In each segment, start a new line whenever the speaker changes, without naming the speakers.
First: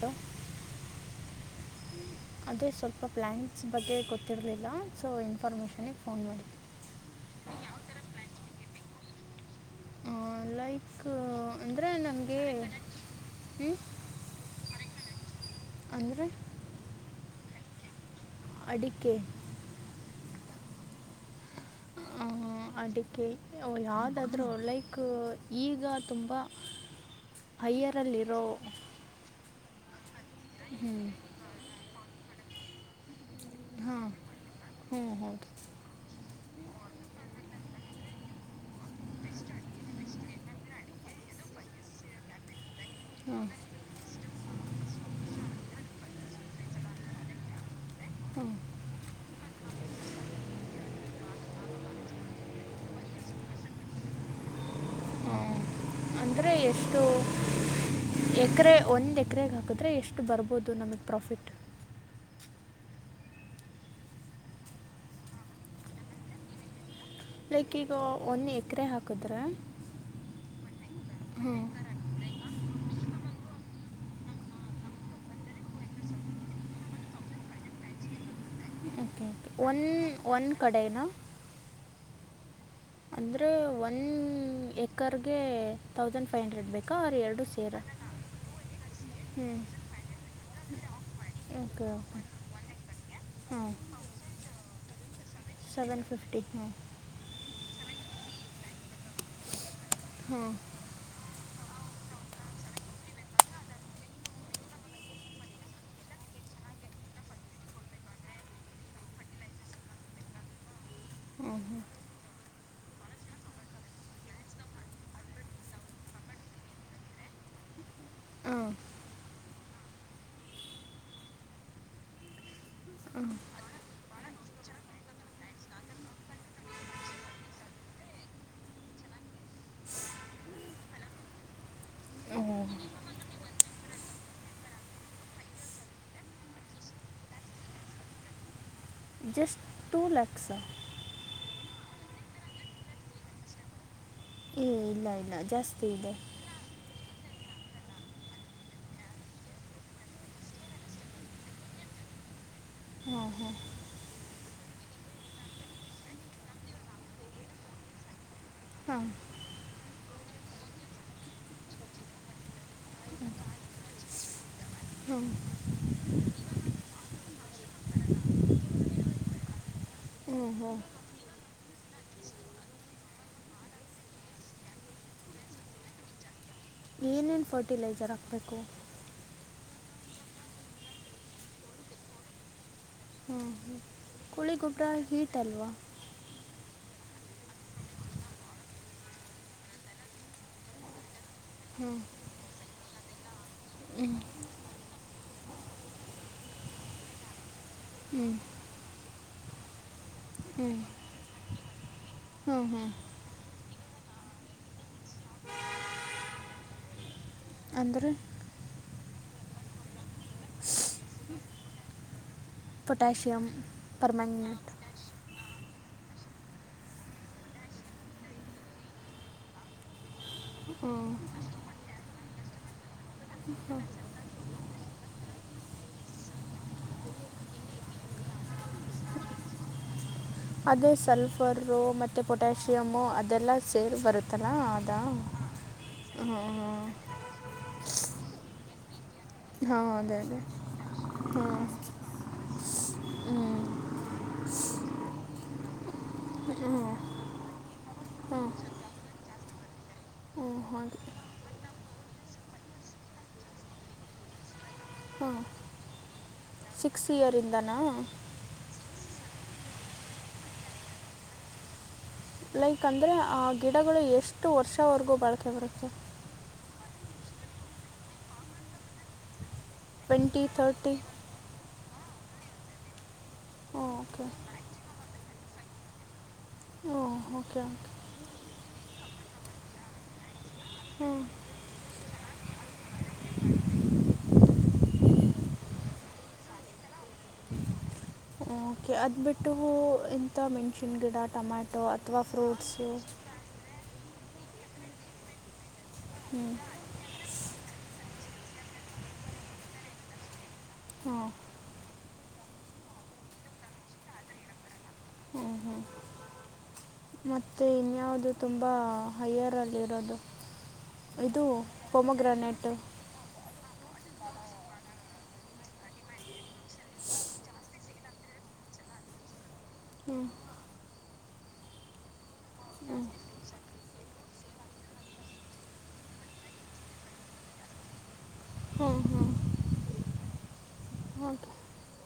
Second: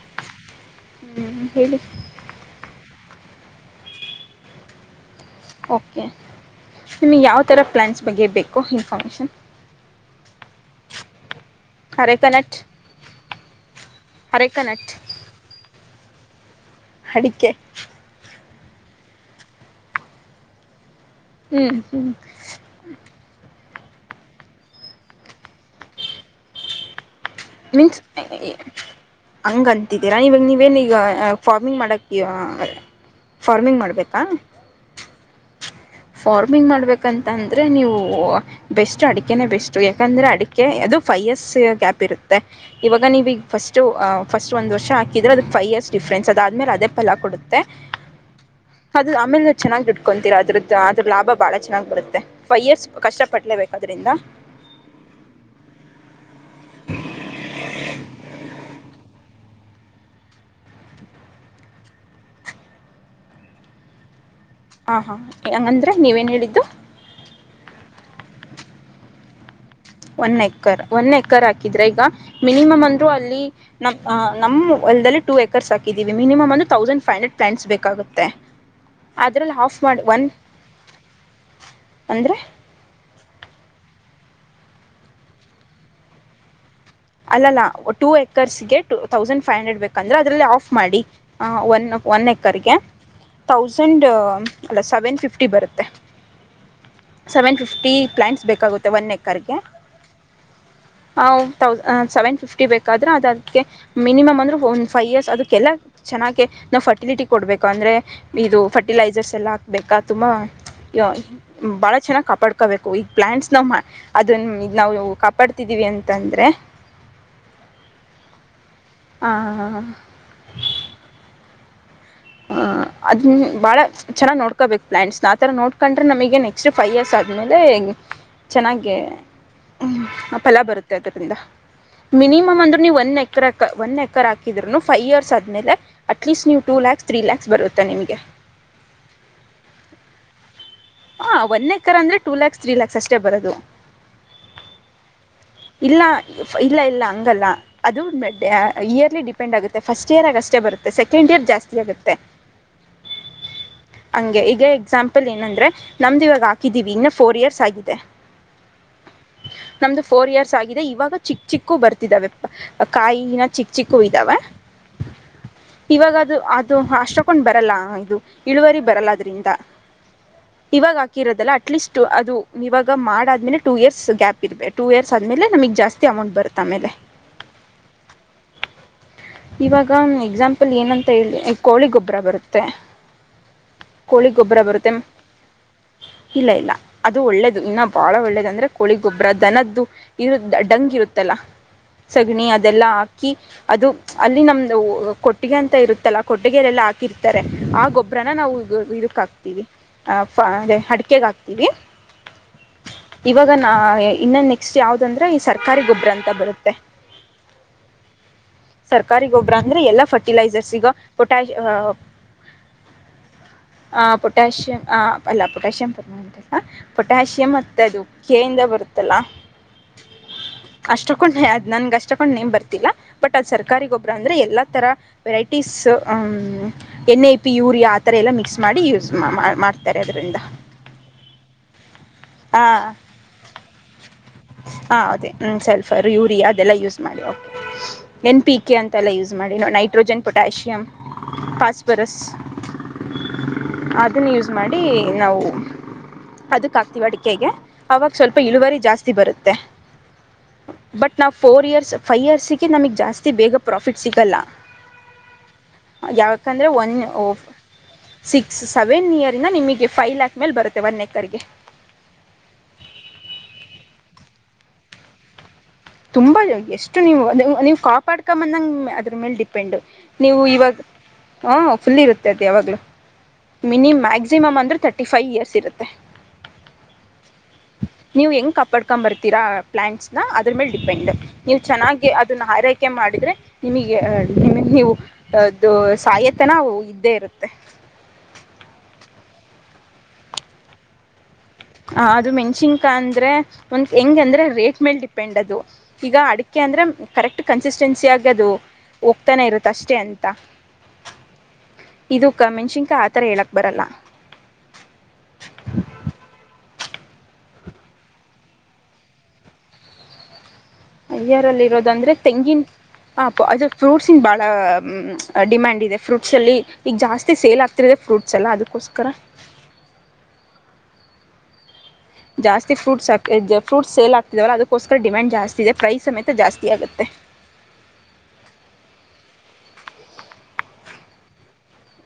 ಹ
ಹ್ಮ್ ಹೇಳಿ
ಅದೇ ಸ್ವಲ್ಪ ಪ್ಲಾನ್ಸ್ ಬಗ್ಗೆ ಗೊತ್ತಿರಲಿಲ್ಲ ಸೊ ಇನ್ಫಾರ್ಮೇಷನಿಗೆ
ಓಕೆ
ಫೋನ್ ಮಾಡಿ
ನಿಮ್ಗೆ ಯಾವ ಥರ ಪ್ಲ್ಯಾನ್ಸ್ ಬಗ್ಗೆ ಬೇಕೋ ಇನ್ಫಾರ್ಮೇಶಷನ್
ಬೈಕ್ ಅಂದ್ರೆ ನಮ್ಗೆ
ಅರೆಕನಟ್
ಹ್ಮ
ಕನ್ನಟ್
ಅಂದ್ರೆ
ಅಡಿಕೆ
ಅಡಿಕೆ
ಹ್ಮ್ ಹ್ಮ್
ಯಾವುದಾದ್ೂ ಲೈಕ್ ಈಗ ತುಂಬ
ಮೀನ್ಸ್
ಹೈಯರಲ್ಲಿರೋ
ಹಂಗಂತಿದ್ದೀರಾ ಇವಾಗ ನೀವೇನೀಗ ಫಾರ್ಮಿಂಗ್ ಮಾಡಕ್ [inaudible] ಇ ಫಾರ್ಮಿಂಗ್
ಹಾಂ
ಮಾಡಬೇಕಾ
ಹ್ಞೂ ಹೌದು
ಫಾರ್ಮಿಂಗ್ ಮಾಡ್ಬೇಕಂತ ಅಂದ್ರೆ ನೀವು ಬೆಸ್ಟ್ ಅಡಿಕೆನ ಬೆಸ್ಟ್ ಯಾಕಂದ್ರೆ ಅಡಿಕೆ ಅದು ಫೈವ್ ಇಯರ್ಸ್ ಗ್ಯಾಪ್ ಇರುತ್ತೆ ಇವಾಗ ನೀವೀಗ
ಹಾಂ
ಫಸ್ಟು ಫಸ್ಟ್ ಒಂದು ವರ್ಷ ಹಾಕಿದರೆ ಅದದು ಫೈವ್ ಇಯರ್ ಡಿಫ್ರೆನ್ಸ್ ಅದಾದಮೇಲೆ ಅದೇ ಫಲ ಕೊಡುತ್ತೆ ಅದು ಆಮೇಲೆ ಚೆನ್ನಾಗ್ ದುಟ್ಕೊಂತೀರಾ ಅದ್ರದ್ದ ಅದ್ರ ಲಾಭ ಬಹಳ ಚೆನ್ನಾಗ್ ಬರುತ್ತೆ ಫೈವ್ ಇಯರ್ಸ್ ಕಷ್ಟ ಪಡ್ಲೇಬೇಕು ಅದ್ರಿಂದ
ಹಾ ಅಂದ್ರೆ ಎಷ್ಟು ಎಕರೆ ಒಂದ್ ಎಕರೆಗೆ ಹಾಕುತ್ತೆ ಹರೆ ಎಷ್ಟು ಬರ್ಬೋದು ನಮಗೆ ಪ್ರಾಫಿಟ್
ಹಾ ಹಾ ಹಂಗಂದ್ರೆ ನೀವೇನ್ ಹೇಳಿದ್ದು?
ಲೈಕ್ ಈಗ, ಒಂದ ಎಕರೆ ಹಾಕುದ್ರೆ
ಒನ್ ಎಕರ್, ಒನ್ ಎಕರ್ ಹಾಕಿದ್ರೆ ಈಗ ಮಿನಿಮಮ್ ಅಲ್ಲಿ ನಮ್ಮ ಅಲ್ದಲ್ಲಿ ಟ ಏಕರ್ಸ್ ಹಾಕಿದೀವಿ ಮಿನಿಮ್ ಒಂದು ತೌಸಂಡ್ ೈವ್ ಹಂಡ್ರೆಡ್ ಪ್ಲಾಂಟ್ಸ್ ಬೇಕಾಗೆ ತ್ತೆ
ಓಕೆ ಓಕೆ ಒನ್ ಒಂದು ಕಡೆನ
ಅಂದರೆ
ಅಂದ್ರೆ ಒನ್ ಏಕರ್ಗೆ ತೌಸಂಡ್ ಫೈವ್ ಹಂಡ್ರೆಡ್ ಬೇಕು
ಅಲ್ಲ ಅಲ್ಲ ಟೂ ಏಕರ್ಸ್ಗೆಟ ತೌಸಂಡ್
ಹ್ಞೂ
ಫೈವ್ ಹಂಡ್ರೆಡ್ ಬೇಕಂದ್ರೆ ಅದ್ರಲ್ಲಿ ಆಫ್ ಮಾಡಿ ಒನ್
ಓಕೆ ಓಕೆ
ಒನ್ ಎಕರ್ಗೆ
ಹಾಂ
ತಥೌಸಂಡ್ ಅಲ್ಲ ಸೆವೆನ್ ಫಿಫ್ಟಿ ಬರುತ್ತೆ
ಸೆವೆನ್ ಫಿಫ್ಟಿ ಹ್ಞೂ
ಸೆವೆನ್ ಫಿಫ್ಟಿ ಪ್ಲಾಂಟ್ಸ್ ಬೇಕಾಗುತ್ತೆ ಒನ್ ಎಕರ್ಗೆ
ಹ್ಮ
ತೌಸ್ ಸೆವೆನ್ ಫಿಫ್ಟಿ ಬೇಕಾದ್ರೆ ಅದದಕ್ಕೆ ಮಿನಿಮಮ್ ಅಂದ್ರೂ ಒನ್ ಫೈವ್ ಇಯರ್ಸ್ ಅದಕ್ಕೆಲ್ಲ ಚೆನ್ನಾಗೆ ನಾವು ಫರ್ಟಿಲಿಟಿ ಕೊಡ್ಬೇಕು. ಅಂದ್ರೆ ಇದು ಫರ್ಟಿಲೈಸರ್ಸ್ ಎಲ್ಲ ಹಾಕ್ಬೇಕಾ ತುಂಬಾ
ಹಾಂ
[inaudible] ಭಾಳ ಚೆನ್ನಾಗಿ ಕಪಾಡ್ ಹಾಕಬೇಕು ಇ ಪ್ಲಾಂಟ್ಸ್ ನಾವ್ ಅದ ಇದ್ ನಾವು ಕಾಪಾಡ್ತಿದೀವಿ ಅಂತಂದ್ರೆ
ಹಾ
ಹಾ ಹ್ಮ ಅದ ಬಾಳ ಚೆನ್ನಾಗ ನೋಡ್ಕೋಬೇಕು ಪ್ಲಾಂಟ್ಸ್ ನ ಆ ತರ ನೋಡ್ಕೊಂಡ್ರೆ ನಮಗೆ ನೆಕ್ಸ್ಟ್ ಫೈ್ ಇಯರ್ಸ್ ಆದ್ಮೇಲೆ ಚೆನ್ನಾಗಿದೆ. ಫಲ ಬರುತ್ತೆ ಅದ್ರಿಂದ ಮಿನಿಮಮ್
ಹಾಂ
ಅಂದ್ರೆ ನೀವು ಒಂದು ಎಕ್ರೆ ಒನ್ ಎಕರ್ ಹಾಕಿದ್ರುನು ಫೈವ್ ಇಯರ್ಸ್ ಆದ್ಮೇಲೆ ಅಟ್ಲೀಸ್ಟ್ ನೀವು ಟು ಲ್ಯಾಕ್ಸ ತ್ರೀ ಲ್ಯಾಕ್ಸ್ ಬರುತ್ತೆ ನಿಮಗೆ
ಜಸ್ಟ್ ಟು ಲಲೆಕ್ಸ್
ಒಂದು ಎಕ್ಕರ್ ಅಂದ್ರೆ ಎರಡು ಲಕ್ಷ ಮೂರು ಲಕ್ಷ ಅಷ್ಟೇ ಬರೋದು.
ಏ ಇಲ್ಲ ಇಲ್ಲ ಜಾಸ್ತಿ
ಇಲ್ಲ
ಇದೆ
ಇಲ್ಲ ಇಲ್ಲ, ಹಂಗಲ್ಲ ಅದು ವರ್ಷ ಡಿಪೆಂಡ್ ಆಗುತ್ತೆ ಫಸ್ಟ್ ಇಯರ್ ಆಗಷ್ಟೇ ಬರುತ್ತೆ ಸೆಕೆಂಡ್ ಇಯರ್ ಜಾಸ್ತಿ ಬರುತ್ತೆ
ಹಾ ಹಾ
ಹಂಗೆ ಈಗ ಎಕ್ಸಾಂಪಲ್ ಏನಂದ್ರೆ ನಮ್ದು ಇವಾಗ ಹಾಕಿದೀವಿ ಇನ್ನು ಫೋರ್ ಇಯರ್ಸ್ ಆಗಿದೆ
ಹಾ
ನಮ್ದು ಫೋರ್ ಇಯರ್ಸ್ ಆಗಿದೆ ಇವಾಗ ಚಿಕ್ಕ ಚಿಕ್ಕು ಬರ್ತಿದಾವೆ ಕಾಯಿನ ಚಿಕ್ಕ ಚಿಕ್ಕೂ ಇದ್ದಾವ
ಹ್ಮ
ಇವಾಗ ಅದು ಅದು ಅಷ್ಟೊಕೊಂಡ್ ಬರಲ್ಲ. ಇದು ಇಳುವರಿ ಬರಲ್ಲ ಅದ್ರಿಂದ
ಹ್ಞೂ ಹ್ಞೂ
ಇವಾಗ ಹಾಕಿರೋದಲ್ಲ ಅಟ್ಲೀಸ್ಟ್ ಅದು ಇವಾಗ ಮಾಡಾದ್ಮೇಲೆ ಟೂ ಇಯರ್ಸ್ ಗ್ಯಾಪ್ ಇರ್ಬೇಕು. ಟೂ ಇಯರ್ಸ್ ಆದಮೇಲೆಮ ಜಾಸ್ತಿ ಅಮೌಟ್ ಬರುತ್ತೆ. ಆಮೇಲೆ
ಏನೇನು ಫರ್ಟಿಲೈಸರ್ ಹಾಕ್ಬೇಕು?
ಇವಾಗ ಒ ಎಕ್ಸಾಂಪಲ್ ಏನಂತ ಹೇಳಿ ಕೋಳಿ ಗೊಬ್ಬರ ಬರುತ್ತೆ.
ಹ್ಞೂ
ಕೋಳಿ ಗೊಬ್ಬರ ಬರುತ್ತೆ ಇಲ್ಲ ಇಲ್ಲ ಅದು ಒಳ್ಳೇದು, ಇನ್ನು ಬಾಳ ಒಳ್ಳೇದ ಅಂದ್ರೆ ಕೋಳಿ ಗೊಬ್ಬರ ದನದ್ದು ಇದು ಡಂಗ್ ಇರುತ್ತೆ
ಹ್ಞೂ
ಸಗಣಿ ಅದೆಲ್ಲ ಹಾಕಿ ಅದು
ಹ್ಞೂ
ಅಲ್ಲಿ ನಮ್ದ ಕೊಟ್ಟಿಗೆ ಅಂತ ಇರುತ್ತಲ್ಲಾ ಕೊಟ್ಟಿಗೆಯಲೆಲ್ಲಾ ಹಾಕಿರ್ತಾರೆ ಆ
ಹ್ಞೂ
ಗೊಬ್ಬ್ರನ ನಾವು ಇದಕ್ ಹಾಕ್ತಿವಿ. ಅ ಅ
ಹ್ಞೂ
ಅಡಿಕಗ ಹಾಕ್ತೀವಿ
ಹ್ಞೂ ಹ್ಞೂ
ಇವಾಗ ನಾ ಇನ್ನೊ ನೆಕ್ಸ್ಟ ಯಾವ್ದಂದ್ರೆ ಈ ಸರ್ಕಾರಿ ಗೊಬ್ಬರ ಅಂತ ಬರುತ್ತೆ
ಅಂದ್ರೆ
ಸರ್ಕಾರಿ ಗೊಬ್ಬ್ರ ಅಂದ್ರೆ ಎಲ್ಲಾ ಫರ್ಟಿಲೈಸರ್ಸ್ ಈಗ ಪೊಟ್ಯಾ ಹ
ಪೊಟ್ಯಾಷಿಯಮ್ ಪರ್ಮ್ಯಾಂಗನೇಟ್
ಪೊಟಾಷಿಯಂ ಆ ಅಲ್ಲ ಪೊಟ್ಯಾಷಿಯಂ ಪಮ ಪೊಟ್ಯಾಷಿಯಂ ಮತ್ತ ಅದು ಕೆ ಇಂದ ಬರುತ್ತಲ್ಲ
[unintelligible]
ಅಷ್ಟಕ್ಕೊಂಡ ಅ್ ನನ್ಗೆ ಅಷ್ಟಕ್ಕೊಂಡ್ ನೇಮ್ ಬರ್ತಿಲ್ಲ ಬಟ್ ಅ್ ಸರ್ಕಾರಿ ಗೊಬ್ಬರ ಅಂದ್ರೆ ಎಲ್ಲಾ ತರ ಟಸ್ ಎನ್ ಐ ಪಿ ಯೂರಿಯಾ ಆ ಥರ ಎಲ್ಲ ಮಿಕ್ಸ್ ಮಾಡಿ ಯೂಸ್ ಮಾಡ್ತಾರೆ ಅದರಿಂದ
ಅದೇ ಸಲ್ಫರು ಮತ್ತೆ ಪೊಟ್ಯಾಾಸಿಯಮು ಅದೆಲ್ಲ ಸೇರ್ ಬರುತ್ತದೆ
ಹ ಹೌದೇ ಹ್ಮ ಸಲ್ಫರ್ ಯೂರಿಯಾ
ಹ್ಞೂ
ಅದೆಲ್ಲ ಯೂಸ್ ಮಾಡಿ ಎನ್ ಪಿ ಕೆ ಅಂತ ತಲ್ಲ ಯೂಸ್ ಮಾಡಿ ನ
ಹಾಂ ಅದೇ
ನೈಟ್ರೋಜನ್
ಅದೇ
ಪೊಟ್ಯಾಷಿಯಮ್
ಹ್ಞೂ
ಫಾಸ್ಫರಸ್
ಹ್ಞೂ
ಅದನ್ನ ಯೂಸ್ ಮಾಡಿ ನಾವು
ಹ್ಞೂ
ಅದಕ್ ಹಾಕ್ತೀವಿ
ಹ್ಞೂ
ಅಡಿಕೆಗೆ ಅವಾಗ ಸ್ವಲ್ಪ ಇಳುವರಿ ಜಾಸ್ತಿ ಬರುತ್ತೆ
ಹ್ಞೂ ಹಾಗೆ
ಬಟ್ ನಾವು ಫೋರ್ ಇಯರ್ಸ್ ಫೈವ್ ಇಯರ್ಸಿಗೆ ನಮಗೆ ಜಾಸ್ತಿ ಬೇಗ ಪ್ರಾಫಿಟ್ ಸಿಗಲ್ಲ
ಹ್ಞೂ
ಯಾವ ಯಾಕಂದ್ರೆ ಒನ್
ಸಿಕ್ಸ್ ಇಯರಿಂದನಾ
ಸಿಕ್ಸ್ ಸೆವೆನ್ ಇಯರ್ಂದ ನಿಮಗೆ ಫೈವ್ ಲ್ಯಾಕ್ ಮೇಲೆ ಬರುತ್ತೆ ಒನ್ ಎಏಕರ್ಗೆ
ಲೈಕ್ ಅಂದ್ರೆ ಆ್ ಗಿಡಗಳು ಎಷ್ಟು ವರ್ಷವರೆಗೂ ಬಳಕೆ ಬರುತ್ತೆ
ತುಂಬಾ ಎಷ್ಟು ನೀವು ನೀವು ಕಾಪಾಡ್ಕ ಬಂದಾಗ ಅದ್ರ ಮೇಲೆ ಡಿ ಡಿಪೆಂಡು ನೀವು
ಟ್ವೆಂಟಿ
ಇವಾಗ
ತರ್ಟಿ
ಹ ಫುಲ್ ಇರುತ್ತೆ ಅದೆ ಯಾವಾಗ್ಲ ಮಿನಿ್
ಓಕೆ
ಮ್ಯಾಕ್ಸಿಮಮ್ ಅಂದ್ರೆ ತರ್ಟಿ ಫೈವ್ ಇಯರ್ಸ್ ಇರುತ್ತೆ
ಓಕೆ ಓಕೆ
ನೀವು ಹೆಂಗ ಕಪ್ಪ ಪಡ್ಕೊಂಡ್ ಬರ್ತೀರಾ ಪ್ಲಾಟ್ಸ್ ನ ಅದ್ರ ಮೇಲೆ ಡಿಪೆಂಡ್
ಹ್ಞೂ
ನೀವು ಚೆನ್ನಾಗಿ ಅದನ್ನ ಹಾರೈಕೆ ಮಾಡಿದ್ರೆ ನಿಮಗೆ ನಿ ನೀವು ಅದು ಸಾಯತನವು ಇದ್ದೇ ಇರುತ್ತೆ [unintelligible]
ೆ ಅದ್ ಬಿಟ್ಟು ಇಂತ ಮೆಣಸನ್ ಗಿಡ ಟೊಮ್ಯಾಟೊ
ಹ
ಅಥವಾ
ಅದು ಮೆಣಸಿನ್ಕ
ಫ್ರೂಟ್ಸು
ಅಂದ್ರೆ ಒಂದತ್ ಹೆಂಗಂದ್ರೆ ರೇಟ್ ಮೇಲ್ ಡಿಪೆಂಡ್ ಅದು ಈಗ
ಹ್ಞೂ
ಅಡಿಕೆ ಅಂದ್ರೆ ಕರೆಕ್ಟ್ ಕನ್ಸಿಸ್ಟೆನ್ಸಿ ಆಗದು ಹೋಗ್ತಾನೆ ಇರುತ್ತ ಅಷ್ಟೇ ಅಂತ
ಹಾಂ
ಇ ಕ ಮೆಣಶಿನ್ಕ ಆತರ ಹೇಳಕ್ ಬರಲ್ಲ
ಮತ್ತೆ ಇನ್ಯವು್ದ ತುಂಬಾ ಹೈಯರ್ ಅಲ್ಲಿ ಇರೋದು
ಅಯ್ಯರಲ್ಲಿ ಇರೋದಂದ್ರೆ ತೆಂಗಿನ ಆಾಪ ಅದ ಫ್ರೂಟ್ಸಿನ ಭಾಳ ಡಿಮ್ಯಾಂಡ್ ಇದೆ ಫ್ರೂಟ್ಸಲ್ಲಿ ಈಗ ಜಾಸ್ತಿ ಸೇಲ್ ಆಗ್ತಿರದೆ ಫ್ರೂಟ್ಸ್ ಎಲ್ಲ ಅದು ಕೋಸ್ಕರ
ಹ್ಮ್
ಜಾಸ್ತಿ ಫ್ರೂಟ್ಸ್ಾ ಫ್ರೂಟ್ಸ್ ಸೇಲ್ ಆಗ್ತಿದವಲ್ಲ ಅದಕ್ಕೋಸ್ಕರ ಡಿಮ್ಯಾಂಡ್ ಜಾಸ್ತಿ ಇದೆ ಪ್ರೈಸ್ ಸಮೇತ ಜಾಸ್ತಿ ಆಗುತ್ತೆ
ಹ್ಮ ಹ್ಮ್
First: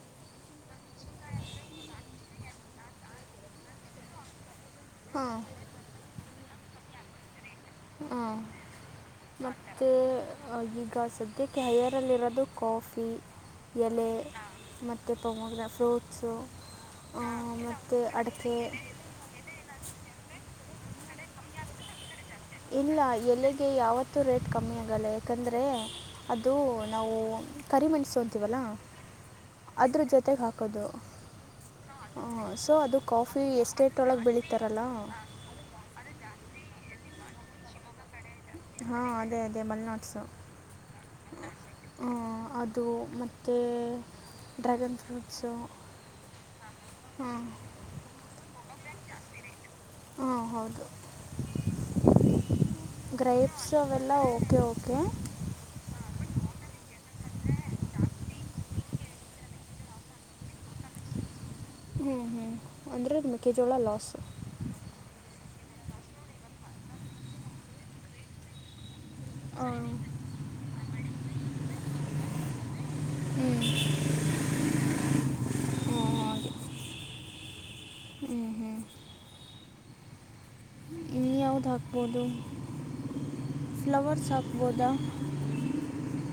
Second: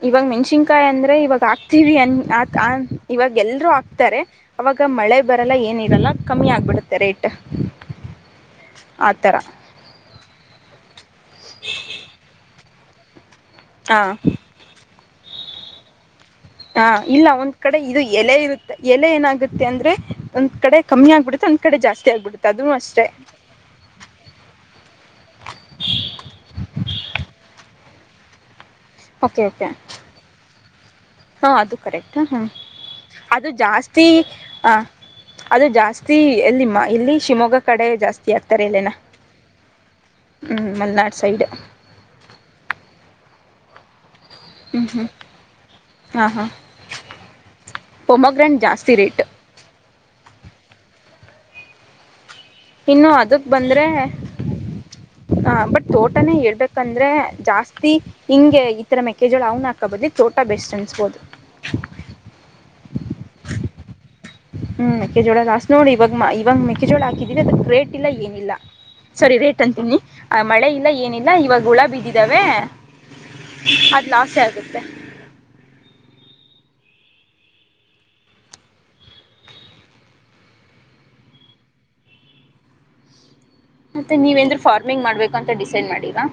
ಇವಾಗ ಮೆಣ್ಸಿನ್ಕಾಯಿ ಅಂದ್ರೆ ಇವಾಗ ಆಕ್ತೀವಿ ಅನ್ ಆ ಇವಾಗ ಎಲ್ರುೂ ಆಗ್ತಾರೆ ಅವಾಗ ಮಳೆ
ಹಾಂ
ಬರಲ್ಲ ಏನಿರಲ್ಲ ಕಮ್ಮಿ ಆಗ್ಬಿಡುತ್ತೆ ರೇಟ್
ಹಾಂ
ಆ ಥರ
ಮತ್ತು ಈಗ ಸದ್ಯಕ್ಕೆ ಹಯರಲ್ಲಿರೋದು ಕಾಫಿ ಎಲೆ
ಹಾಂ
ಮತ್ತು ತೊಮಗ ಫ್ರೂಟ್
ಹಾ ಇಲ್ಲ ಒಂದ್ ಕಡೆ ಇದು ಎಲೆ
ಅಡಿಕೆ
ಇರುತ್ತೆ ಎಲೆ ಏನಾಗುತ್ತೆ ಅಂದ್ರೆ ಒಂದ್ ಕಡೆ ಕಮ್ಮಿ ಆಗ್ಬಿಡೆ ಒಂದ ಕಡೆ ಜಾಸ್ತಿ ಆಗ್ಬಿಡೆ
ಇಲ್ಲ ಎಲೆಗೆ ಯಾವತ್ತೂ ರೇಟ್ ಕಮ್ಮಿ ಆಗಲ್ಲ ಯಾಕಂದರೆ ಅದು ನಾವು ಕರಿ ಮೆಣಸೊಂತೀವಲ್ಲ ಅದ್ರ ಜೊತೆಗೆ ಹಾಕೋದು
ಹಾ ಅದು ಕರೆಕ್ಟ್ ಹ
ಸೊ ಕಾಫಿ
ಅದು
ಎಸ್ಟೇಟ್
ಜಾಸ್ತಿ
ಒಳಗೆ
ಆ
ಬೆಳೀತಾರಲ್ಲ
ಅದು ಜಾಸ್ತಿ ಎಲ್ಲಿಮ್ಮ ಇಲ್ಲಿ ಶಿವಮೊಗ್ಗ ಕಡೆ ಜಾಸ್ತಿ ಹಾಕ್ತಾರೆ ಎಲೆನ
ಹಾ ಅದೇ ಅದೇ ಮಲ್ನಾಟ್ಸು
ಹ್ಞೂ ಮಲೆನಾಡು ಸೈಡ್
ಅದು ಮ ಮತ್ತು
ಹ್ಮ್
ಡ್ರ್ಯಾಗನ್
ಹ್ಮ್
ಫ್ರೂಟ್ಸು
ಹ ಹ
ಹಾಂ
ಪ್ರೋಮೋಗ್ರಾಂಟ್ ಜಾಸ್ತಿ ಜಾಸ್ತಿ ರೇಟ್
ಹಾ ಹೌದು
ಇನ್ನು ಅದಕ್
ಗ್ರೇಪ್ಸ್
ಬಂದ್ರೆ
ಅವೆಲ್ಲ ಓಕೆ ಓಕೆ
ಹ ಬಟ್ ತೋಟ ಟಾನೇ ಹೇಳ್ಬೇಕಂದ್ರೆ ಜಾಸ್ತಿ ಹಿಂಗೆ ಈ ತರ ಮೆಕ್ಕೆೇಜೋಳ ಅವ್ನ ಹಾಕಬದಿ ಚೋಟಾ ಬೆಸ್ಟ್ ಅನ್ಸ್ಬೋದು
ಹ್ಮ್ ಹ್ಮ್ ಅಂದ್ರೆ ಮೇಕೆ ಜೋಳ ಲಾಸ್
ಹ್ಮ್ ಮೆಕ್ಕೆಜೋಳ ಲಾಸ್ಟ್ ನೋಡಿ ಇವಾಗ ಇವಾಗ ಮೆಕ್ಕೆಜೋಳ ಹಾಕಿದೀವಿ ಅದ ಗ್ರೇಟ್ ಇಲ್ಲ ಏನಿಲ್ಲ ಸರಿ ರೇಟ್
ಹಾಂ
ಅಂತೀನಿ ಆ ಮಳೆ ಇಲ್ಲ ಏನಿಲ್ಲ ಇವಾಗ ಹುಳ ಬಿದ್ದಿದಾವೆ
ಹ್ಞೂ
ಅದು ಲಾಸ್ ಆಗುತ್ತೆ
ಹಾಂ ಹಾಗೆ ಹ್ಞೂ ಹ್ಞೂ ತಬೋದು
ಮತ್ತೆ ನೀವೇಂದ್ರರು ಫಾರ್ಮಿಂಗ್ ಮಾಡ್ಬೇಕು ಅಂತ ಡಿಸೈಡ್ ಮಾಡಿರಾ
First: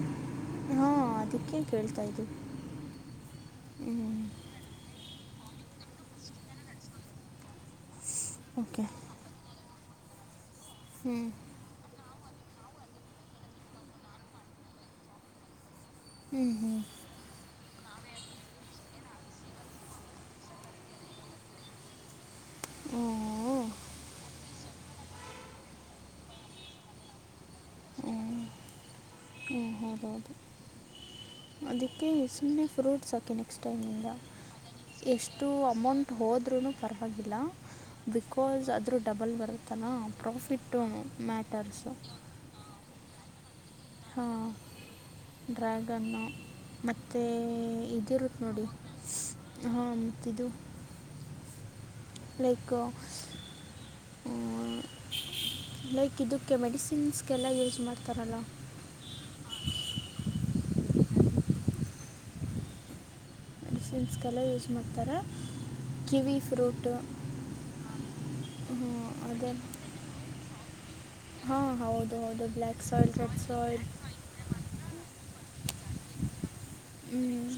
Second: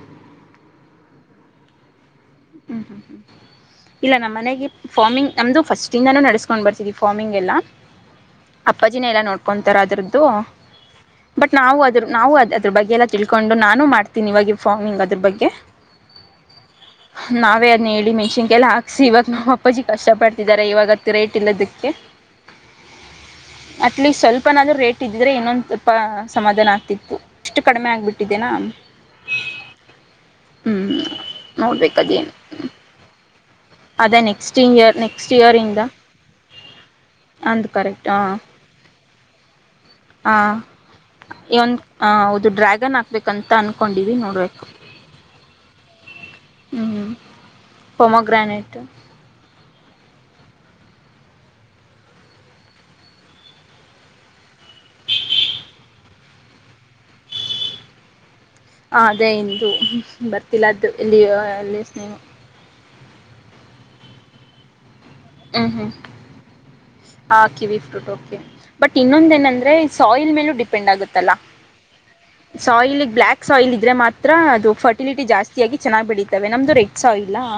ಹಾಂ ಅದಕ್ಕೆ ಕೇಳ್ತಾ ಇದವಿ
ಹ್ಮ್ ಹ್ಮ್ ಹ್ಮ್ ಇಲ್ಲ ನಮ್ಮ ಮನೆಗೆ ಫಾರ್ಮಿಂಗ್ ನಮ್ದು ಫಸ್ಟ್ಂದಾನೂ ನಡೆಸ್ಕೊಂಡ್ ಬರ್ತ ಫಾರ್ಮಿಂಗ್ ಎಲ್ಲ
ಓಕೆ
ಅಪ್ಪಾಜಿನ ಎಲ್ಲ ನೋಡ್ಕೊಂಡ ರದ್ರದ್ದು
ಹ್ಞೂ
ಬಟ್ ನಾವು ಅ ನಾವು ಅ ಅದ್ರ ಬಗ್ಗೆಲ್ಲ ತಿಳ್ಕೊಂಡು ನಾನು ಮಾಡ್ತೀನಿ ಇವಾಗ ಫಾರ್ಮಿಂಗ್ ಅದ್ರ ಬಗ್ಗೆ
ಹ್ಮ್ ಹ್ಮ್
ನಾವೇ ಅದನ್ನ ಹೇಳಿ ಮೆಣಸಿನ್ಕಲ್ಲ ಹಾಕ್ಸಿ ಇವಾಗ ನಮ್ಮ ಅಪ್ಪಾಜಿ ಕಷ್ಟ ಪಡ್ತಿದಿದ್ದಾರೆ ಇವಾಗತ್ತು ರೇಟ್ ಇಲ್ಲದಕ್ಕೆ
ಹ್ಮ
ಅಟ್ ಲೀಸ್ಟ್ ಸ್ವಲ್ಪನಾದ್ೂ ರೇಟ್ ಇದ್ದಿದ್ರೆ ಇನ್ನೊಂದು ಸ್ಪ ಸಮಾಧಾನ ಆಗ್ತಿತ್ತು ಇಷ್ಟು ಕಡಿಮೆ ಆಗ್ಬಿಟ್ಟಿದೆೇನಾ
ಹಾಂ ಹೌದ ಹೌದು ಅದಕ್ಕೆ ಓಕೆ
ನೋಡ್ಬೇಕದೇನು
ಸುಮ್ಮನೆ ಫ್ರೂಟ್ಸ್ ಹಾಕಿ ನೆಕ್ಸ್ಟ್ ಟೈಮಿಂದ
ಅದೇ ನೆಕ್ಸ್ಟ್ ಇಯರ್ ನೆಕ್ಸ್ಟ್
ಎಷ್ಟು
ಇಯರಿಂದ
ಅಮೌಂಟ್ ಹೋದ್ರೂ ಪರ್ ಆವಾಗಿಲ್ಲ
ಅಂದ್ ಕರೆಕ್ಟ್ ಹ
ಬಿಕಾಸ್ ಆದ್ರೂ ಡಬಲ್ ಬರುತ್ತಾನ ಪ್ರಾಫಿಟ್ಟು
ಒಂದು
ಮ್ಯಾಟರ್ಸ
ಹ ಹೌದು ಡ್ರ್ಯಾಗನ್ ಹಾಕ್ಬೇಕಂತ ಅನ್ಕೊಂಡಿವಿ
ಹಾ
ನೋಡ್ಬೇಕು
ಡ್ರ್ಯಾಗನ್ ಮ
ಹ್ಮ್
ಇದಿರುತ್ತೆ ನೋಡಿ
ಪೊಮಗ್ರಾನೇಟ್ ಹ
ಹಾಂ ಮತ್ತಿದದು ಲೈಕ ಲೈಕ್ ಇದಕ್ಕೆ ಮೆಡಿಸಿನ್ಸ್ಗೆಲ್ಲ ಯೂಸ್ ಮಾಡ್ತಾರಲ್ಲ
ಹ ಅದೇ ಇಂದು ಬರ್ತಿಲ್ಲ ಅ್ದದು ಇಲ್ಲಿಯ ಲೀವ್ಸ್ ನೇಮ್
ಮೆಡಿಸಿನ್ ಗೆಲ್ಲ ಯೂಸ್ ಮಾಡ್ತಾರೆ ಕಿವಿ ಫ್ರೂಟ್
ಹಾಕಿ ವಿಫೂಟ್ ಓಕೆ ಬಟ್ ಇನ್ನೊಂದ
ಅದೇ
ಏನಂದ್ರೆ ಸಾಯಿಲ್ ಮೇಲೂ ಡಿಪೆಂಡ್ ಆಗುತ್ತಲ್ಲ
ಹಾಂ ಹೌದು ಹೌದು black
soil
red
black soil ಇದ್ರೆ ಮಾತ್ರ ಅದು ಫರ್ಟಿಲಿಟಿ ಜಾಸ್ತಿ ಆಗಾಗಿ ಚೆನ್ನಾಗ್ ಬೆಡೀತವೆ
ಹ್ಮ್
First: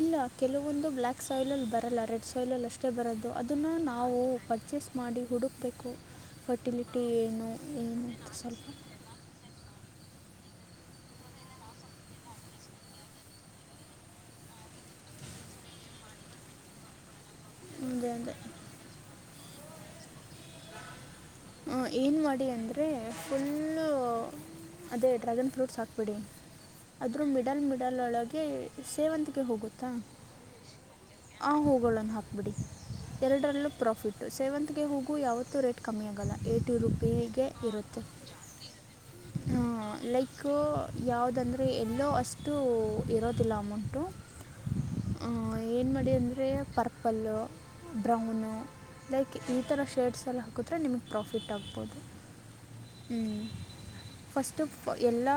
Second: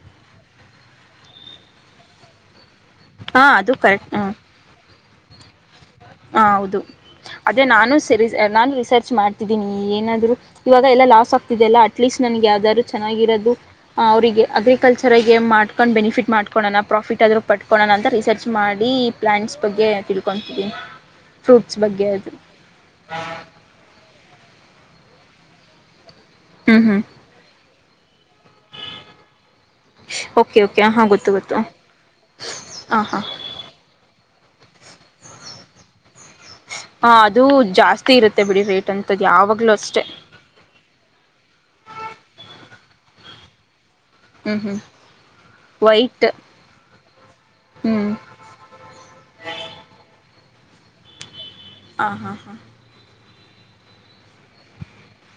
ಇಲ್ಲ ಕೆಲವೊಂದು ಬ್ಲ್ಯಾಕ್ ಸಾಯಿಲಲ್ಲಿ ಬರಲ್ಲ ರೆಡ್ ಸಾಯ್ಲಲ್ಲಿ ಅಷ್ಟೇ ಮುಷ್ಟ ಬರೋದು
ಹಾ
ಅದನ್ನು
ಅದು ಕರೆಕ್ಟ್
ನಾವು ಪರ್ಚೇಸ್ ಮಾಡಿ ಹುಡುಕಬೇಕು
ಹ ಹೌದು
ಫರ್ಟಿಲಿಟಿ ಏನು
ಅದೇ ನಾನು
ಏನು
ಸ
ಅಂತ ಸ್ವಲ್ಪ
ನಾನು ರಿಸರ್ಚ್ ಮಾಡ್ತಿದ್ದೀನಿ ಏನಾದ್ೂ ಇವಾಗ ಎಲ್ಲ ಲಾಸ್ ಆಗ್ತಿದೆ ಅಲ್ಲ ಅಟ್ಲೀಸ್ಟ್ ನನ್ಗೆ ಯಾವ್ದಾದ್ರು ಚೆನ್ನಾಗಿರೋದು ಅವರಿಗೆ ಅಗ್ರಿಕಲ್ಚರ ಮಾಡ್ಕೊಂಡು ಬೆನಿಫಿಟ್ ಮಾಡ್ಕೊೋಣ ಪ್ರಾಫಿಟ್ ಆದರೂ ಪಟ್ಕೊಳ್ಳಳೋಣ
ಅದೇ
ಅಂತ
ಅದೇ
ರಿಸರ್ಚ್ ಮಾಡಿ ಪ್ಲಾಂಟ್ಸ್ ಬಗ್ಗೆ ತಿಳ್ಕೊತಿದೀನಿ
ಏನು ಮಾಡಿ ಅಂದರೆ ಫುಲ್ಲು ಅದೇ ಡ್ರ್ಯಾಗನ್ ಫ್ರೂಟ್ಸ್ ಹಾಕ ಬಿಡಿ
ಹ್ಞೂ ಹ್ಞೂ
ಆದರೂ ಮಿಡಲ್ ಮಿಡಲ್ ಒಳಗೆ ಸೇವಂತಗೆ ಹೋಗುತ್ತಾ
ಓಕೆ ಓಕೆ ಹಾಂ ಗೊತ್ತು
ಆ
ಗೊತ್ತು
ಹೋಗೋಳಣ ಹಾಕ್ಬಿಡಿ
ಹಾಂ ಹಾಂ ಹಾಂ
ಎರಡರಲ್ಲೂ ಪ್ರಾಫಿಟ್ ಸೆವೆಂತ್ಗೆ ಹೋಗು ಯಾವತ್ತೂ ರೇಟ್ ಕಮ್ಮಿ ಆಗಲ್ಲ ಏಯ್ಟಿ
ಹ ಅದು ಜಾಸ್ತಿ ಇರುತ್ತೆ ಬಿಡಿ ರೇಟ್ ಅಂಥದ್ದು
ಹ
ಯಾವಾಗಲೂ ಅಷ್ಟೇ
ಲೈಕ್ ಯಾವ್ದಂದ್ರೆ ಎಲ್ಲೋ ಅಷ್ಟು ಇರೋದಿಲ್ಲ ಅಮೌಂಟು
ಹ್ಮ್ ಹ್ಮ್
ಹ ಏನ್ ಮಾಡಿ ಅಂದ್ರೆ ಪರ್ಪಲ್ಲ
ಹ್ಞೂ
ಬ್ರೌನು ಲೈಕ್ ಈಥರ ಶೇಡ್ಸ್ ಎಲ್ಲ ಹಾಕ ಹಥರ ನಿಮಗೆ ಪ್ರಾಫಿಟ್ ಆಗ್ಬೋದು
ಹಾಂ ಹಾಂ ಹಾಂ
ಹ್ಞ ಫಸ್ಟು ಎಲ್ಲ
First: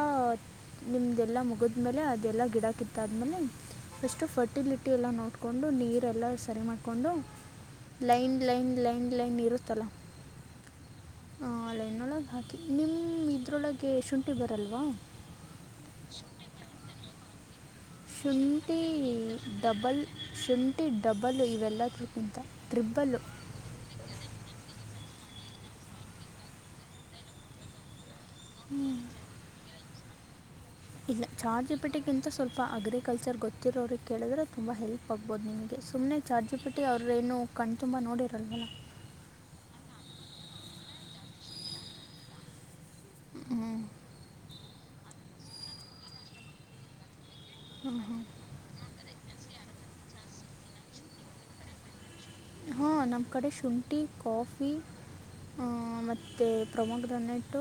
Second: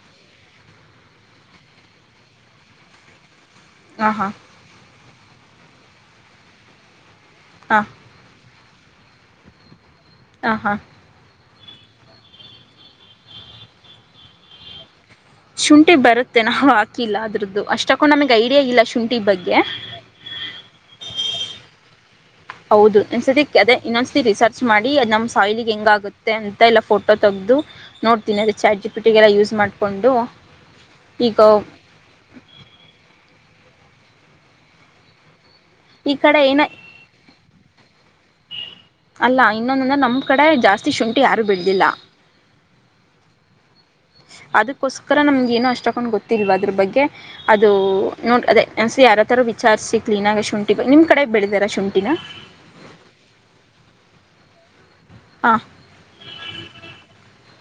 ನಿಮ್ದಲ್ಲ ಮುಗಿದ್ಮೇಲೆ ಅದೆಲ್ಲ ಗಿಡಕ್ಕಿತ್ತ ಆದ್ಮೇಲೆ
ಹಾಂ ಹಾಂ
ಫಸ್ಟು ಫರ್ಟಿಲಿಟಿ ಎಲ್ಲ ನೋಡಿಕೊಂಡು ನೀರೆಲ್ಲ ಸರಿ ಮಾಡಿಕೊಂಡು
ಹಾಂ
ಲೈನ್ ಲೈನ್ ಲೈನ್ ಲೈನ್ ಇರುತ್ತಲ್ಲ
ಹ ಹಾ
ಆ ಆಲೈನ್ನೊಳಗೆ ಹಾಕಿ ನಿಮ್ಮ ಇದ್ರೊಳಗೆ ಶುಂಠಿ ಬರಲ್ವಾ
ಶುಂಠಿ ಬರುತ್ತೆ ನಾವು ಹಾಕಿಲ್ಲ ಅದ್ರದ್ದು ಅಷ್ಟ
ಶುಂಠಿ ಡಬಲ್ ಶುಂಠಿ ಡಬಲ್ ಇವೆಲ್ಲ
ಹೌದು ಒ್ಸರ್ತಿ ಅದೇ ಇನ್ನೊಂದ್ಸತಿ ರಿಸರ್ಚ್ ಮಾಡಿ ನಮ್ಮ್ ಸಾಯ್ಲಿಗೆ ಹೆಂಗ ಆಗುತ್ತೆ ಅಂತ ಎಲ್ಲಾ ಫೋಟೋ ತಗ್ದು ನೋಟ್ ನೋಡ್ತೀನಿ ಚಾಟ್ ಜಿ ಪಿ ಟಿ ಗೆಲ್ಲ ಯೂಸ್ ಮಾಡಿಕೊಂಡು
ಇಲ್ಲ
ಈಗ
ಚಾರ್ಜಿಪೇಟೆಗಿಂತ ಸ್ವಲ್ಪ ಅಗ್ರಿಕಲ್ಚರ್ ಗೊತ್ತಿರೋರಿಗೆಿಗೆ ಕೇಳಿದ್ರೆ ತುಂಬ ಹೆಲ್ಪ್ ಆಗ್ಬೋದು ನಿಮಗೆ
ಈ
ಸುಮ್ನೆ
ಕಡೆ
ಚಾಟ್ ಜಿ
ಏನ
ಪಿ ಟಿ ಅವ್ರ ಏನು ಕಣ್ ತುಂಬಾ ನೋಡಿರಲ್
ಅಲ್ಲ ಇನ್ನೊಂದಂದ್ರೆ ನಮ್ಮ ಕಡೆ ಜಾಸ್ತಿ ಶುಂಠಿ ಯಾರು ಬೆಳದಿಲ್ಲ
ಹ್ಞೂ
ಅದಕ್ಕೋಸ್ಕರ ನಮ್ಗೆ ಏನೋ ಅಷ್ಟ ತಕೊಂಡ್ ಗೊತ್ತಿಲ್ವಾ ಅದ್ರ ಬಗ್ಗೆ ಅದು
ಹ್ಞೂ ಹ್ಞೂ
ನೋಡ್ ಅದೇ ಒನ್ಸ್ ಯಾರ ತರ ವಿಚಾರ್ ಸಿಕ್ ಕ್ಲೀನಾಗ ಶುಂಠಿ ನಿಮ್ಮ ಕಡೆ ಬೆಳಿತರ ಶುಂಠಿನ
ಹಾ ನಮ್ಮ ಕಡೆ ಶುಂಠಿ ಕಾಫಿ
ಹಾಂ
ಮತ್ತೆ ಪ್ರೋಮೋಗ್ರಾಂಟ್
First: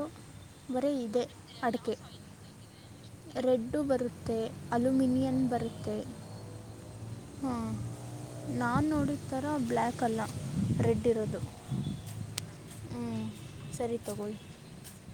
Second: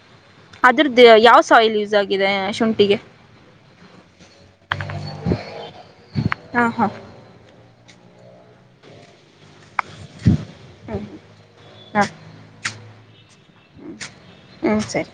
ಅದ್ರದ್ದು ಯಾವ ಸಆಾಯಿಲ್ ಯೂಸ್ ಆಗಿದೆ ಶುಂಠಿಗೆ
ರೆಡ್ಡು ಬರುತ್ತೆ ಅಲುಯೂಮಿನಿಯನ್ ಬರುತ್ತೆ
ಹಾಂ ಹಾಂ
ಹಾಂ ನಾನ್ ನೋಡತರ ಬ್ಲ್ಯಾಕ್ ಕಲ್ಲ
ಹ್ಞೂ
ರೆಡ್ ಇರೋದು
ಹಾಂ
ಹ್ಞೂ ಸರಿ ತಗೊಳಿ
ಹ್ಞೂ ಸರಿ